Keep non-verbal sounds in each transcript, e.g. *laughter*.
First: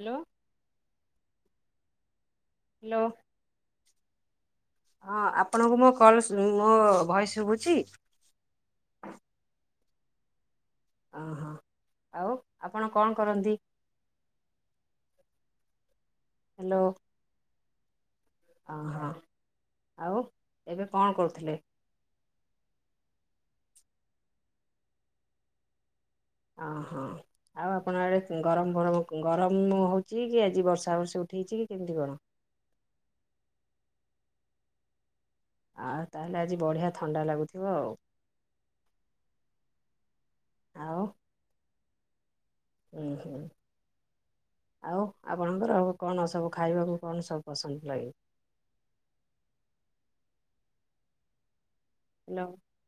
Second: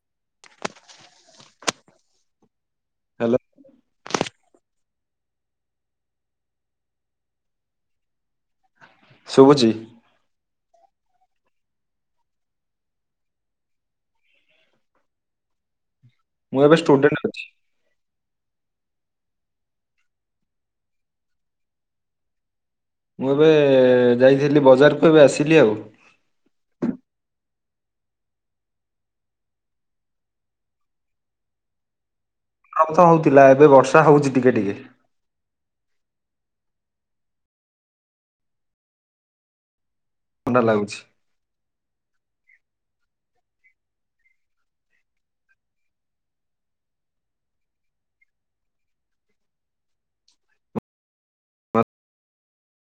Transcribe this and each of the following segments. Hello. Hello. Hello. ହଁ ଆପଣଙ୍କୁ ମୋ କଲ୍ ମୋ ଭଏସ ଶୁଭୁଛି? ଶୁଭୁଛି। ଓହୋ, ଆଉ ଆପଣ କଣ କରନ୍ତି? ମୁଁ ଏବେ ଷ୍ଟୁଡେଣ୍ଟ ଅଛି। ଓ ହୋ, ଆଉ ଏବେ କଣ କରୁଥିଲେ? ମୁଁ ଏବେ ଯାଇଥିଲି ବଜାରକୁ ଏବେ ଆସିଲି ଆଉ। ହଁ ହଁ। ଆଉ ଆପଣଙ୍କ ଆଡ଼େ ଗରମ୍-ଗରମ୍ ଗରମ ହଉଛି କି ଆଜି ବର୍ଷା ବର୍ଷି ଉଠେଇଛି କି କେମିତି କଣ? ହଉଥିଲା ଏବେ ବର୍ଷା ହଉଛି ଟିକେ ଟିକେ। ଆଉ ତାହେଲେ ଆଜି ବଢ଼ିଆ ଥଣ୍ଡା ଲାଗୁଥିବ ଆଉ। ଥଣ୍ଡା ଲାଗୁଛି। ଆଉ ହୁଁ ହୁଁ। ଆଉ ଆପଣଙ୍କର କଣ ସବୁ ଖାଇବାକୁ କଣ ସବୁ ପସନ୍ଦ ଲାଗେ?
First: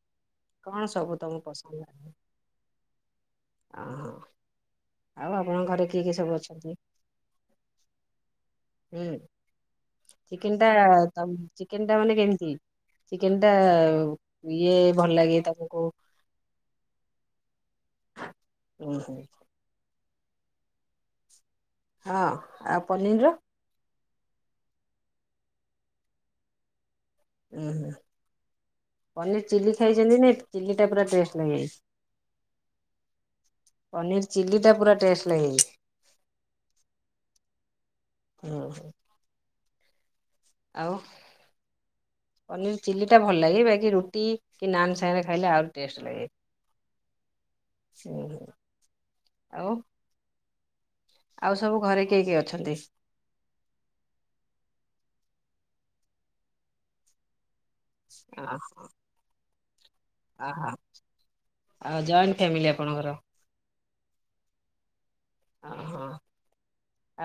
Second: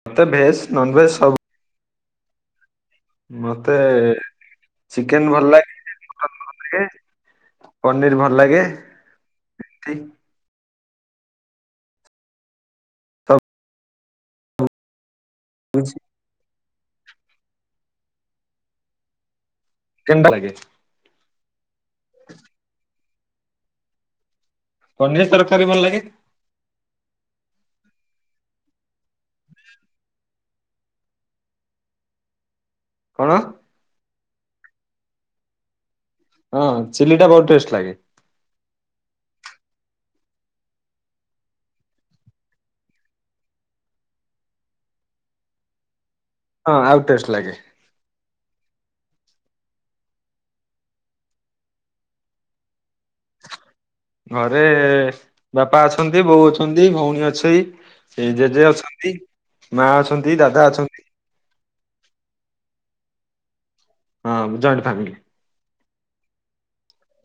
ମତେ ଭେଜ ହ୍ୟାଲୋ, ନନ ଭେଜ ସବୁ ତମକୁ ପସନ୍ଦ ଲାଗେ? ମତେ ଓହୋ ଆଉ ଚିକେନ ଭଲ ଆପଣଙ୍କ ଘରେ ଲାଗେ, କିଏ କିଏ ସବୁ ମଟନ୍ ଭଲ ଅଛନ୍ତି? ଲାଗେ ପନିର୍ ଭଲ ଲାଗେ। ହୁଁ, ସବୁ ଚିକେନ ଟା ଚିକେନ ଟା ମାନେ କେମିତି? ଚିକେନ ଟା ଇଏ ଭଲ ଲାଗେ ତାକୁ *unintelligible* ଓହୋଃ। *unintelligible* ଲାଗେ। ହଁ, ଆଉ ପନିର ର? ପନିରି ତରକାରୀ ଭଲ ଲାଗେ। ଉଁ ହୁଁ। ପନିର ଚିଲି ଖାଇଛନ୍ତି ନା? ଚିଲ୍ଲି ଟା ପୁରା ଟେଷ୍ଟ ଲାଗେ। କଣ? ପନିର ଚିଲ୍ଲି ଟା ପୁରା ଟେଷ୍ଟ ଲାଗେ। ହଁ, ଚିଲ୍ଲି ଟା ବହୁତ ଟେଷ୍ଟ ଲାଗେ। ହୁଁ ହୁଁ। ଆଉ? ପନିର ଚିଲ୍ଲି ଟା ଭଲ ଲାଗେ ବାକି ରୁଟି କି ନାନ୍ ସାଙ୍ଗେ ଖାଇଲେ ଆହୁରି ଟେଷ୍ଟ ଲାଗେ। ହଁ, ଆଉ ଟେଷ୍ଟ ଲାଗେ। ସେଇ ଆଉ? ଆଉ ସବୁ ଘରେ କିଏ କିଏ ଅଛନ୍ତି? ଘରେ ବାପା ଅଛନ୍ତି, ବୋଉ ଅଛନ୍ତି, ଭଉଣୀ ଅଛି। ଏଇ ଜେଜେ ଅଛନ୍ତି, ମା ଅଛନ୍ତି, ଦାଦା ଓହୋ ଅଛନ୍ତି। ଆଉ ଜଏଣ୍ଟ ଫ୍ୟାମିଲି ଆପଣଙ୍କର? ହଁ, ଜଏଣ୍ଟ ଫ୍ୟାମିଲି। ଓହୋଃ,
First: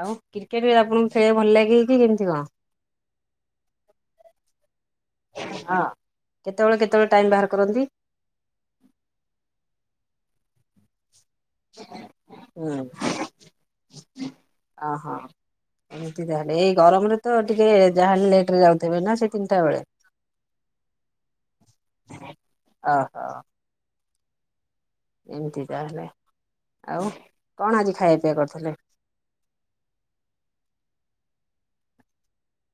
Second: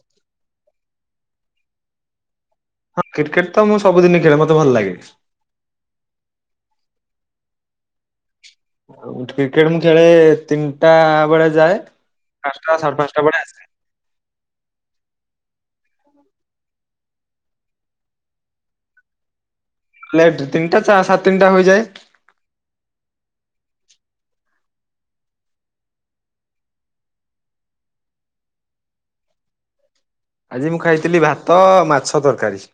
ଆଉ କ୍ରିକେଟ ବି ଆପଣଙ୍କୁ ଖେଳିବାକୁ ଭଲ ଲାଗିଲ କି କେମିତି କଣ? ହଁ, କ୍ରିକେଟ ତ ମୁଁ ସବୁଦିନ ଖେଳେ ମତେ ଭଲ ଲାଗେ। ହଁ, କେତେବେଳେ କେତେବେଳେ ଟାଇମ ବାହାର କରନ୍ତି? ଆଉ କ୍ରିକେଟ ମୁଁ ଖେଳେ ତିନିଟା ବେଳେ ଯାଏ ପାଞ୍ଚଟା ସାଢେ ପାଞ୍ଚଟା ବେଳେ ଆସେ। ଅ ହଁ। ଏମିତି ତାହେଲେ। ଏଇ ଗରମରେ ତ ଟିକେ ଯାହାହେଲେ ଲେଟ ରେ ଯାଉଥିବେ ନା ସେ ତିନିଟା ବେଳେ? ଲେଟ୍ ତିନିଟା ସାଢ଼େ ତିନଟା ହୋଇଯାଏ। ଅହଃ। ଏମିତି ତାହେଲେ। ଆଉ କଣ ଆଜି ଖାଇବା ପିଇବା କରୁଥିଲେ? ଆଜି ମୁଁ ଖାଇଥିଲି ଭାତ, ମାଛ ତରକାରୀ।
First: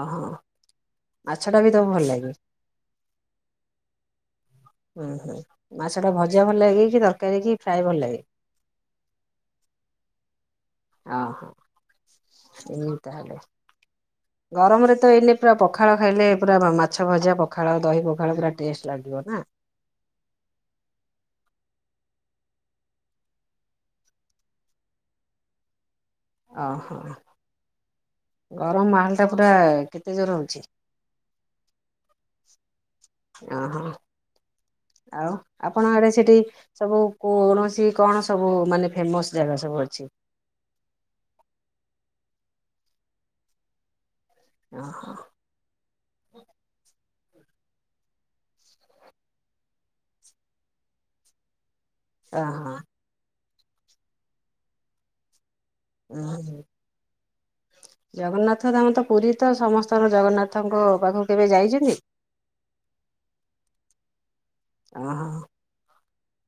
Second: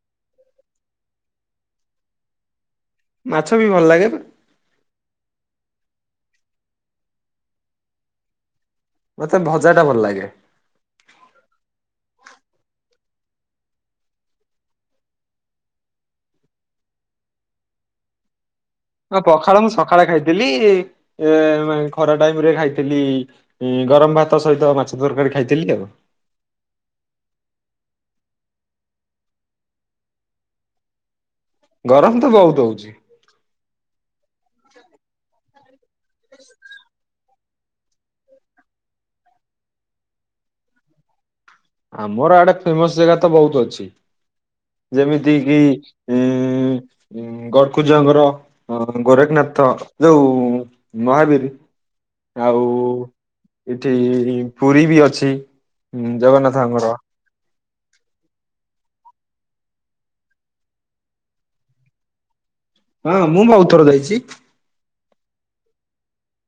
ଓହୋଃ, ମାଛ ଟା ବି ତମକୁ ଭଲ ଲାଗେ? ମାଛ ବି ଭଲ ଲାଗେ। ହୁଁ ହୁଁ, ମାଛଟା ଭଜା ଭଲ ଲାଗେ କି ତରକାରୀ କି ଫ୍ରାଏ ଭଲ ଲାଗେ? ମତେ ଭଜା ଟା ଭଲ ଲାଗେ। ଓହୋ ଏଇ ତାହଲେ। ଗରମରେ ତ ଏଇନେ ପୁରା ପଖାଳ ଖାଇଲେ ପୁରା ମାଛ ଭଜା ପଖାଳ ଦହି ପଖାଳ ପୁରା ଟେଷ୍ଟ ହଁ, ଲାଗିବ ନା ପଖାଳ ମୁଁ ସକାଳେ ଖାଇଥିଲି ଏ ଖରା ଟାଇମ ରେ ଖାଇଥିଲି। ହୁ ଗରମ ଭାତ ସହିତ ମାଛ ତରକାରୀ ଖାଇଥିଲି ଆଉ। ଓହୋ। ଗରମ ମାହାଲ ଟା ପୁରା କେତେ ଜୋର ହଉଛି? ଗରମ ତ ବହୁତ ହଉଛିି। ଓହୋ ଆଉ ଆପଣ ଆଡେ ସେଠି ସବୁ କୌଣସି କଣ ସବୁ ମାନେ ଫେମସ୍ ଜାଗା ସବୁ ଅଛି? ଆମର ଆଡେ ଫେମସ ଜାଗା ତ ବହୁତ ଅଛି ଓହୋ ଯେମିତି କି ଉଁ *unintelligible* ଗଡ଼ଖୁଜଙ୍କର ଗୋରେଖନାଥ ଯୋଉ ମହାବୀର ଆଉ ଓହୋ ଏଠି ପୁରୀ ବି ଅଛି। ଉଁ, ହଁ। ଜଗନ୍ନାଥଙ୍କର। ଜଗନ୍ନାଥ ଧାମ ତ ପୁରୀ ତ ସମସ୍ତଙ୍କ ଜଗନ୍ନାଥଙ୍କ ପାଖକୁ କେବେ ଯାଇଛନ୍ତି? ହଁ ମୁଁ ବହୁତ ଥର ଯାଇଛି। ଓ ହୋ।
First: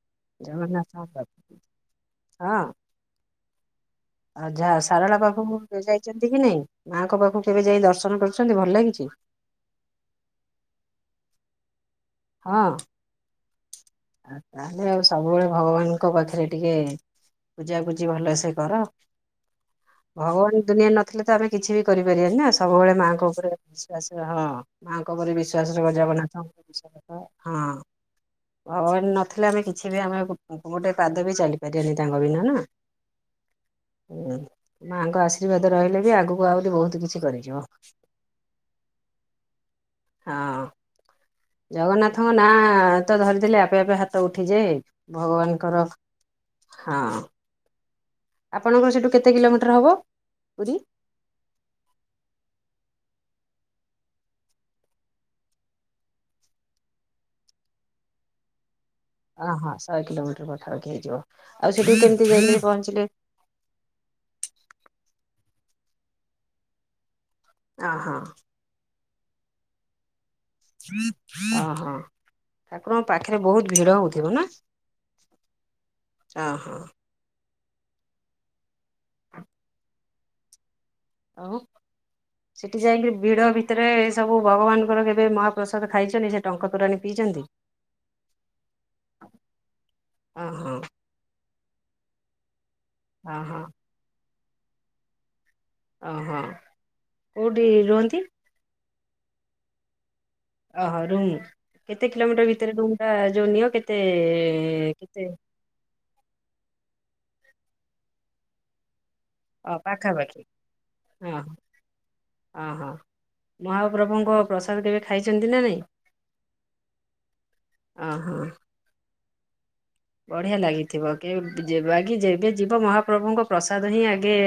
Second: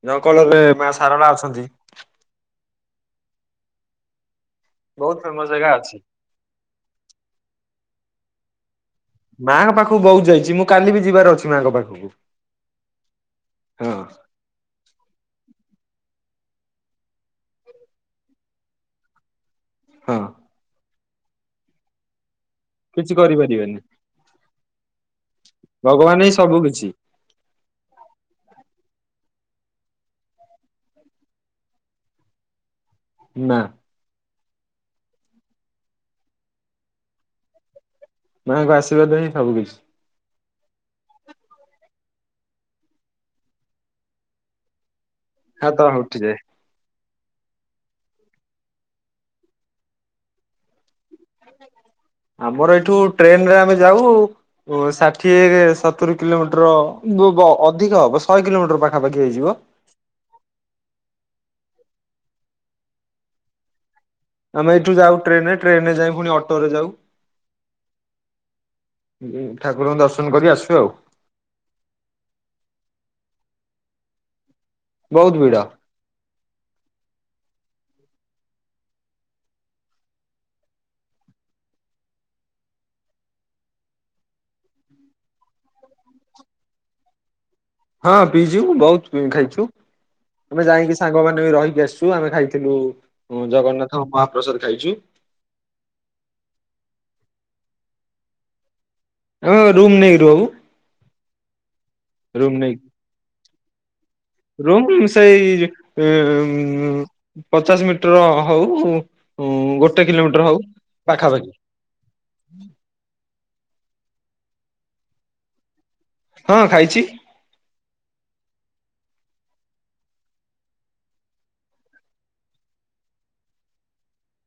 *unintelligible* ମା ସାରଳା ପାଖକୁ ଅଛନ୍ତି। ହଁ। ଆଉ ଯାହା ବହୁତ ସାରଳା ଫେମସ ଜାଗା ପାଖକୁବେ ଅଛି। ଯାଇଛନ୍ତି କି ନାଇଁ ମାଆଙ୍କ ପାଖକୁ କେବେ ଯାଇ ଦର୍ଶନ କରୁଛନ୍ତି ଭଲ ଲାଗିଛି? ମାଆଙ୍କ ପାଖକୁ ବହୁତ ଯାଇଛି ମୁଁ କାଲି ବି ଯିବାର ଅଛି ମାଆଙ୍କ ପାଖକୁ। ହଁ। ହଁ। ଆଉ ତାହେଲେ ଆଉ ସବୁବେଳେ ଭଗବାନଙ୍କ ପାଖରେ ଟିକେ ପୂଜା ପୁଜି ଭଲସେ କର। ହଁ ଭଗବାନ ଦୁନିଆରେ ନଥିଲେ ତ ଆମେ କିଛି ବି କରିପାରିବାନି ନା ସବୁବେଳେ କିଛି ମାଆଙ୍କ ଉପରେ କରିପାରିବେନି ବିଶ୍ଵାସ ହଁ ମାଙ୍କ ଉପରେ ବିଶ୍ଵାସ ର ଭଗବାନ ହିଁ ଜଗନ୍ନାଥ ସବୁ କିଛି ବିଶଵାସ ହଁ ହଁ ନଥିଲେ ଆମେ କିଛି ବି ଆମେ ଗୋଟେ ପାଦ ବି ଚାଲିପାରିବାନି ତାଙ୍କ ବିନା ନା। ନା। ହ ମାଆଙ୍କ ଆଶୀର୍ବାଦ ରହିଲେ ବି ଆଗକୁ ଆହୁରି ବହୁତ କିଛି କରିଯିବ। ମାଆଙ୍କ ଆଶୀର୍ଦ ହିଁ ସବୁ କିିଛି। ହଁ। ଜଗନ୍ନାଥଙ୍କ ନାଁ ତ ଧରିଥିଲେ ଆପେ ଆପେ ହାତ ଉଠିଯାଏ ହାତ ଭଗବାନଙ୍କର। ଉଠିଯାଏ। ହଁ। ଆପଣଙ୍କର ସେଇଠୁ କେତେ କିଲୋମିଟର ହେବ ପୁରୀ? ଆମର ଏଇଠୁ ଟ୍ରେନ ରେ ଆମେ ଯାଉ। ଓ ଷାଠିଏ ସତୁରି କିଲୋମିଟର ଅଧିକ ହବ ଶହେ କିଲୋମିଟର ପାଖ ଓହଁ ଶହେ କିଲୋମିଟର ପାଖା ପାଖି ହେଇଯିବ ଆଉ ସେଠି କେମିତି ଯାଇ *unintelligible* ଆମେ ଏଇଠୁ ଯାଉ ଟ୍ରେନ ରେ ଟ୍ରେନରେ ଯାଇ ପୁଣି ଅଟୋ ରେ ଯାଉ। ହଁ ହଁ। ହଁ ଠାକୁରଙ୍କୁ ଦର୍ଶନ କରି ଆସୁ ଆଉ ଓ ହଁ ଠାକୁରଙ୍କ ପାଖରେ ବହୁତ ଭିଡ ହଉଥିବ ନା? ବହୁତ ଭିଡ। ହଁ। ଆଉ। ସେଠି ଯାଇକି ଭିଡ ଭିତରେ ଏ ସବୁ ଭଗବାନଙ୍କର କେବେ ମହାପ୍ରସାଦ ଖାଇଚନ୍ତି ସେଠ ଟଙ୍କା ତୋରାଣି ପିଇଚନ୍ତି? ହଁ ପିଇଚୁ ବହୁତ ଖାଇଚୁ ତମେ ଓହୋ ଯାଇକି ସାଙ୍ଗମାନେ ବି ରହିକି ଆସିଚୁ। ଆମେ ଖାଇଥିଲୁ ଓହୋ ଜଗନ୍ନାଥ ମହାପ୍ରସାଦ ଖାଇଚୁ। ଓହୋ। କେଉଁଠି ରୁହନ୍ତି? ହଁ ରୁମ ନେଇ ରୁଅଉ। ଓହୋ ରୁମ୍ କେତେ କିଲୋମିଟର ଭିତରେ ରୁମ୍ ଟା ଯୋଉ ନିଅ କେତେ ରୁ କେତେ ସେଇ ଇଇଇ ଏଏ ଉମମ ପଚାଶ ମିଟର ହଉ ହଁ ଅ ଗୋଟେ ପାଖାପାଖି କିଲୋମିଟର ହଉ ପାଖାପାଖି। ଅ ହଁ ମହାପ୍ରଭୁଙ୍କ ପ୍ରସାଦ କେବେ ଖାଇଚନ୍ତି ନା ନାଇଁ? ହଁ ଖାଇଚି। ଓହୋ। ବଢ଼ିଆ ଲାଗିଥିବ କି ଆଗେ ଯେବେ ଯିବ ମହାପ୍ରଭୁଙ୍କ ପ୍ରସାଦ ହିଁ ଆଗେ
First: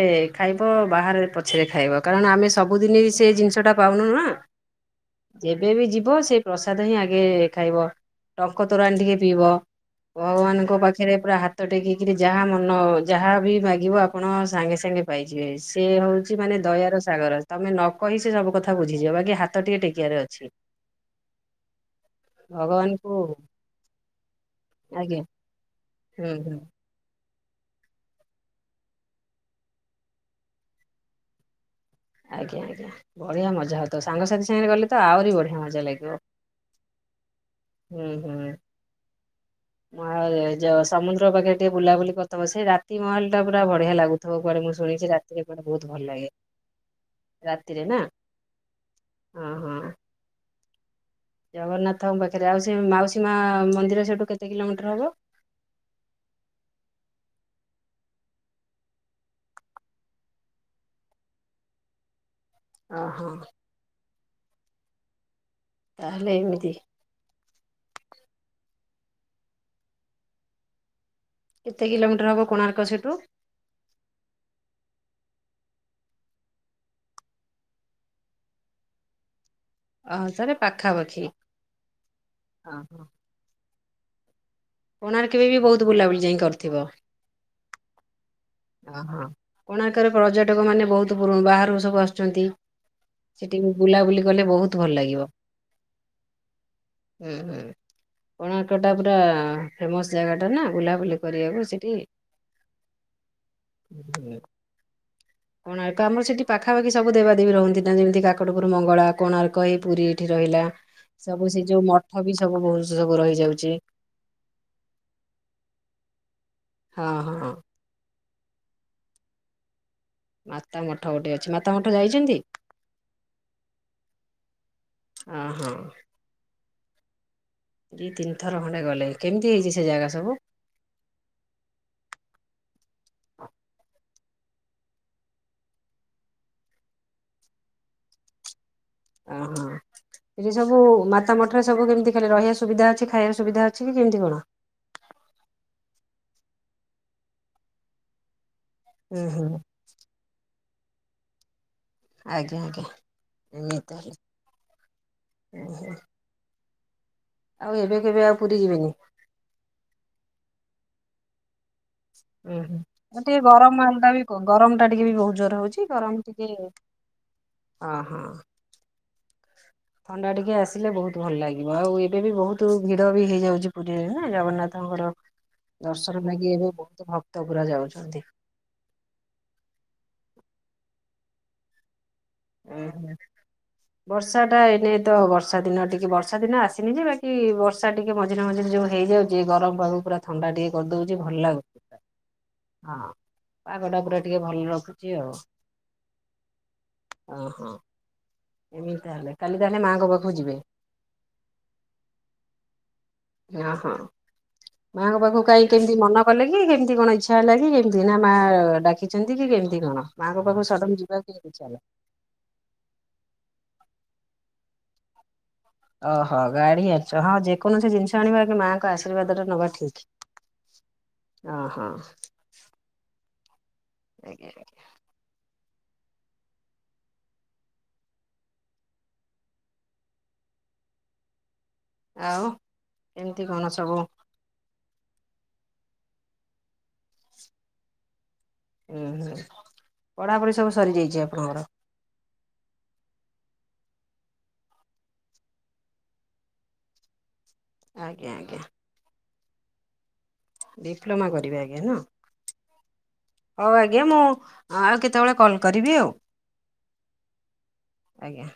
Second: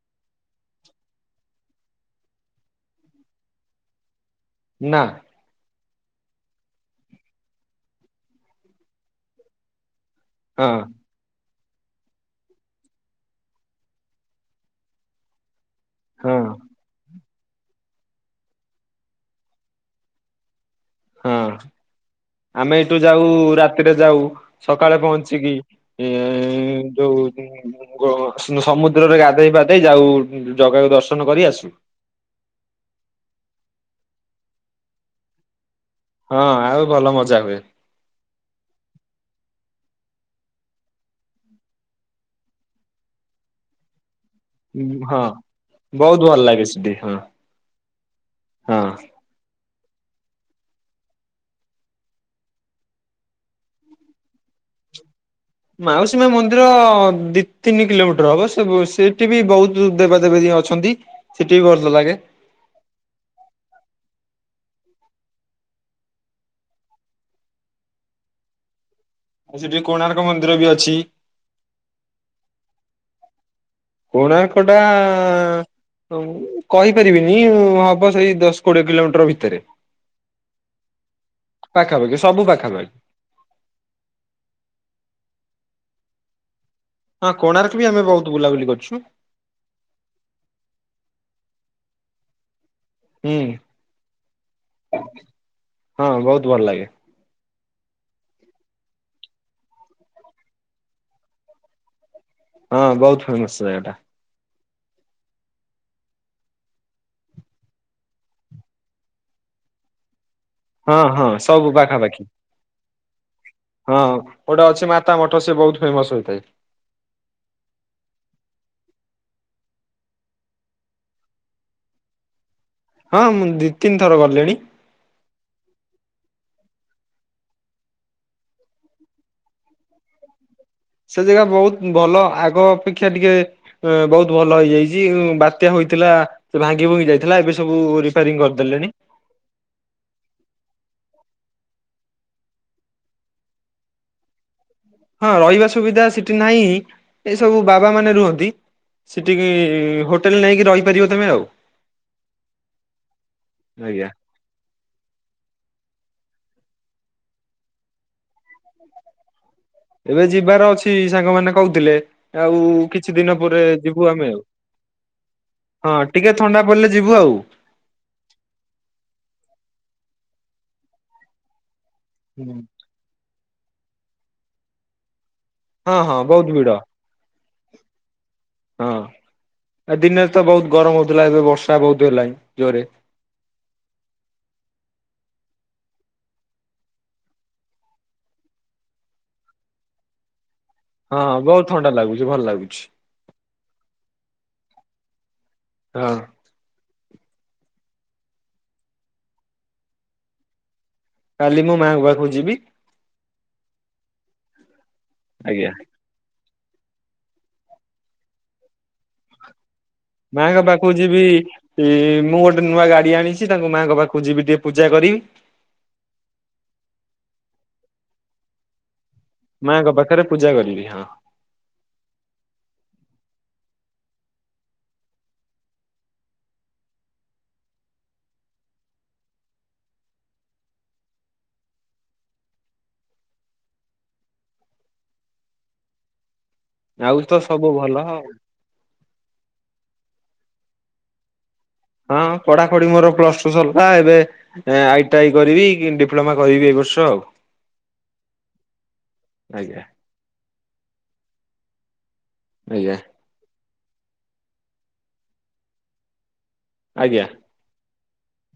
ଖାଇବ ବାହାରେ ପଛରେ ଖାଇବ କାରଣ ଆମେ ସବୁଦିନ ସେ ଜିନିଷଟା ପାଉନୁ ନା। ନା। ଯେବେବ ଯିବ ସେଇ ପ୍ରସାଦ ହିଁ ଆଗେ ଖାଇବ ଟଙ୍କ ତୋରାଣି ଟିକେ ପିଇବ। ଭଗବାନଙ୍କ ହଁ ପାଖରେ ପାଖରେ ପୁରା ହାତ ଟେକିକିରି ଯାହା ମନ ଯାହା ବି ମାଗିବ ଆପଣ ସାଙ୍ଗେ ସାଙ୍ଗେ ପାଇଯିବେ। ସେ ହଁ ହଉଚି ମାନେ ଦୟାର ସାଗର ତମେ ନ କହି ସିଏ ସବୁ କଥା ବୁଝିଯିବ ବାକି ହାତ ଟିକେ ଟେକିଆରେ ଅଛି। ହଁ ଆମେ ଏଇଠୁ ଭଗବାନଙ୍କୁ ଯାଉ ରାତିରେ ଯାଉ। ସକାଳେ ଆଜ୍ଞା ପହଞ୍ଚିକି ଏ ହୁଁ ହୁଁ ଯୋଉ ସମୁଦ୍ରରେ ଗାଧେଇ ପାଧେଇ ଯାଉ ଜଗାକୁ ଦର୍ଶନ କରି ଆସୁ। ଆଜ୍ଞା ଆଜ୍ଞା ବଢିଆ ମଜା ହଉ ତ ସାଙ୍ଗସାଥି ସାଙ୍ଗରେ ଗଲେ ତ ଆହୁରି ବଢିଆ ମଜା ଲାଗିବ। ହଁ ଆଉ ଭଲ ମଜା ହୁଏ। ହୁଁ ହୁଁ। ମ ସମୁଦ୍ର ପାଖରେ ଟିକେ ବୁଲାବୁଲି କରଥାବ ସେଇ ରାତି ମହଲ ଟା ପୁରା ବଢିଆ ଲାଗୁ ଥିବ କୁଆଡେ ମୁଁ ଶୁଣିଚି ହଁ ରାତିରେ କୁଆଡେ ବହୁତ ଭଲ ଲାଗେ ରାତିରେ ନା। ହଁ ଅଁ ହଁ। ଜଗନ୍ନାଥ ଙ୍କ ପାଖରେ। ଅଉ ସେଇ ମାଉସୀ ମା ମନ୍ଦିର ସେଇଠୁ କେତେ କିଲୋମିଟର ହବ? ମାଉସୀ ମା ମନ୍ଦିର ଦି ତିନି କିଲୋମିଟର ହବ ସେ ସେଠି ବି ବହୁତ ଦେବାଦେବି ଅଛନ୍ତି। ସେଠି ବି ଭଲଲାଗେ। ଓହୋ। ତାହାଲେ ଏମିତି। ଆଉ ସେଠି କୋଣାର୍କ ମନ୍ଦିର ବି ଅଛି। କେତେ କିଲୋମିଟର ହବ କୋଣାର୍କ ସେଠୁ? କୋଣାର୍କ ଟା ଆଁ ହ କହିପାରିବିନି ହବ ସେଇ ଦଶ କୋଡିଏ କିଲୋମିଟର ଭିତରେ। ଓହୋ ତାହେଲେ ପାଖାପାଖି ପାଖାପାଖି ସବୁ ପାଖାପାଖି। ଓହୋ କୋଣରେ କେବେ ବି ବହୁତ ବୁଲାବୁଲି ଯାଇଁ କରିଥିବ। ହଁ କୋଣାର୍କ ବି ଆମେ ବହୁତ ବୁଲାୁବୁଲି ଓହୋ କୋଣକରେ ପର୍ଯ୍ୟଟକ ମାନେ ବହୁତ ପୁରୁ ବାହାରୁ ସବୁ ଆସୁଚନ୍ତି। ହୁଁ ସେଠି ବୁଲାବୁଲି କଲେ ବହୁତ ଭଲ ଲାଗିବ ହଁ ବହୁତ ଭଲ ଲାଗେ ହୁଁ ହୁଁ। କୋଣାର୍କଟା ପୁରା ଫେମସ ଜାଗା ଟା ନା ବୁଲାବୁଲି କରିବାକୁ ସେଇଠି। ହଁ ବହୁତ ଫେମସ ଜାଗାଟା *inaudible* କୋଣାର୍କ ଆମର ସେଠି ପାଖାପାଖି ସବୁ ଦେବାଦବୀ ରୁହନ୍ତି ନା ଯେମିତି କାକଟପୁରୁ ମଙ୍ଗଳା, କୋଣାର୍କ ହେଇ ପୁରୀ ଏଠି ରହିଲା ହଁ ହଁ ସବୁ ସେ ଯଉ ପାଖାପାଖି ମଠ ବି ସବୁ ବହୁତ୍ ସବୁ ରହିଯାଉଚି। ହଁ ଗୋଟେ ଅଛି ମାତା ମଠ ସିଏ ବହୁତ୍ ଫେମସ୍ ହେଇଥାଏ। ହଁ -ହଁ। ମାତା ମଠ ଗୋଟେ ଅଛି ମାତା ମଠ ଯାଇଚନ୍ତି? ହଁ ମୁଁ ଦି ତିନି ଥର ଗଲିଣି। ଅ- ହଁ। ଦି ତିନି ଥର ଖଣ୍ଡେ ଗଲେଣି କେମିତି ହେଇଚି ସେ ଜାଗା ସବୁ? ସେ ଜାଗା ବହୁତ୍ ଭଲ ଆଗ ଅପେକ୍ଷା ଟିକେ ବହୁତ୍ ଭଲ ହେଇଯାଇଚି। ଜି ବାତ୍ୟା ହୋଇଥିଲା ସେ ଭାଙ୍ଗି ଭୁଙ୍ଗି ଯାଇଥିଲା ଏବେ ସବୁ ରିପ୍ୟାରିଙ୍ଗ୍ କରିଦେଲେଣି। ଆ- ହଁ। ଏଠି ସବୁ ମାତା ମଠରେ ସବୁ କେମିତି ଖାଲି ରହିବା ସୁବିଧା ଅଛି ଖାଇବାର ସୁବିଧା ଅଛି କି କେମିତି କଣ? ହଁ ରହିବା ସୁବିଧା ସେଠି ନାହିଁ ଏଇସବୁ ବାବା ମାନେ ରୁହନ୍ତି। ହୁଁ ହୁଁ ସେଠିକି ହୋଟେଲ୍ ନେଇକି ରହିପାରିବ ତମେ ଆଉ। ଆଜ୍ଞା ଆଜ୍ଞା ଏମିତି ଆଜ୍ଞା। ହିଁ *unintelligible* ଆଉ ଏବେ କେବେ ଆଉ ପୁରୀ ଯିବେନି? ଏବେ ଯିବାର ଅଛି ସାଙ୍ଗମାନେ କହୁଥିଲେ। ଉଁ ଆଉ ହୁଁ। କିଛି ଦିନ ଟିକେ ପରେ ଗରମ ଯିବୁ ମାଲଟା ବି ଆମେ ଆଉ ଗରମ ଟା ଟିକେ ବି ବହୁତ ଜୋର ହଉଛି ହଁ ଟିକେ ଥଣ୍ଡା ପଡିଲେ ଯିବୁ ଆଉ। ଅଁ- ହଁ। ଥଣ୍ଡା ଟିକେ ଆସିଲେ ବହୁତ୍ ଭଲ ଲାଗିବ ଆଉ ଏବେ ବି ବହୁତୁ ଭିଡ ବି ହେଇଯାଉଚି ପୁରୀରେ ନା ଜଗନ୍ନାଥଙ୍କର ହଁ ହଁ ଦର୍ଶନ ବହୁତ ଲାଗି ଏବେ ଭିଡ଼ ବହୁତ ଭକ୍ତ ପୁରା ଯାଉଚନ୍ତି। ହଁ, ଏ ଦିନରେ ତ ବହୁତ୍ ଗରମ ହଉଥିଲା ଏବେ ବର୍ଷା ବହୁତ୍ ହେଲାଣି। ଜୋରେ *inaudible* ବର୍ଷା ଟା ଏନେ ତ ବର୍ଷା ଦିନ ଟିକେ ବର୍ଷା ଦିନ ଆସିନି ଯେ ବାକି ବର୍ଷା ଟିକେ ମଝିରେ ମଝିରେ ଯଉ ହେଇଯାଉ ଚି ଗରମ୍ ପାଗକୁ ପୁରା ଥଣ୍ଡା ଟିକେ କରିଦଉଚି ଭଲ ଲାଗୁଚି ପୁରା। ଭଲ୍ ଲାଗୁଚି। ହଁ ପାଗଟା ପୁରା ଟିକେ ଭଲ ରଖୁଚି ଆଉ। ହଁ। ଓ ହଁ। ଏମିତି ତାହେଲେ କାଲି ତାହେଲେ ମାଙ୍କ ପାଖକୁ ଯିବେ? କାଲି ମୁଁ ମାଆଙ୍କ ପାଖକୁ ଯିବି ଓ -ହଁ ମା ଙ୍କ ପାଖକୁ କାହିଁ ଆଜ୍ଞା କେମିତି ମନ କଲେ କି କେମିତି କଣ ଇଚ୍ଛା ହେଲା କି କେମିତି ନା ମା ଡାକିଚନ୍ତି କି କେମିତି କଣ? ମାଆଙ୍କ ମା ଙ୍କ ପାଖକୁ ସଡନ ଯିବି ଯିବାକୁ କେମିତି ଇଚ୍ଛା ହେଲା? ମୁଁ ଗୋଟ୍ ଗୋଟ ନୂଆ ଗାଡି ଆଣିଚି ତାଙ୍କୁ ମାଙ୍କ ପାଖକୁ ଯିବିି ଟିକେ ପୂଜା କରିବି। ଓହୋ ଗାଡି ଆଣିଚ ହଁ ଯେକୌଣସି ଜିନିଷ ଆଣିବ ଆଗେ ମାଆଙ୍କ ଆଶୀର୍ବାଦ ରୁ ମା ଙ୍କ ପାଖେରେ ପୂଜା କରିବି ହଁ। ଅ-ହଁ। ଆଜ୍ଞା -ଆଜ୍ଞା। ଆଉ କେମିତି କଣ ସବୁ ଆଉ ତ ସବୁ ଭଲ ଆଉ। ଉଁ -ହୁଁ ପଢାପଢି ସବୁ ସରି ଯାଇଚି ଆପଣଙ୍କର? ହଁ ପଢା ପଢି ମୋର ପ୍ଲସଟୁ ସରିଲା ଏବେ ଆଇ ଟି ଆଇ କରିବି କି ଡିପ୍ଲୋମା କରିବି ଏଇ ବର୍ଷ ଆଉ। ଆଜ୍ଞା ଆଜ୍ଞା। ଆଜ୍ଞା। ଡିପ୍ଲୋମା କରିବେ ଆଜ୍ଞା ନା? ଆଜ୍ଞ। ହୋଉ ଆଜ୍ଞା ମୁଁ ଆ ଆଉ କେତେବେଳେ କଲ୍ କରିବି ଆଉ। ଆଜ୍ଞା। ଆଜ୍ଞା।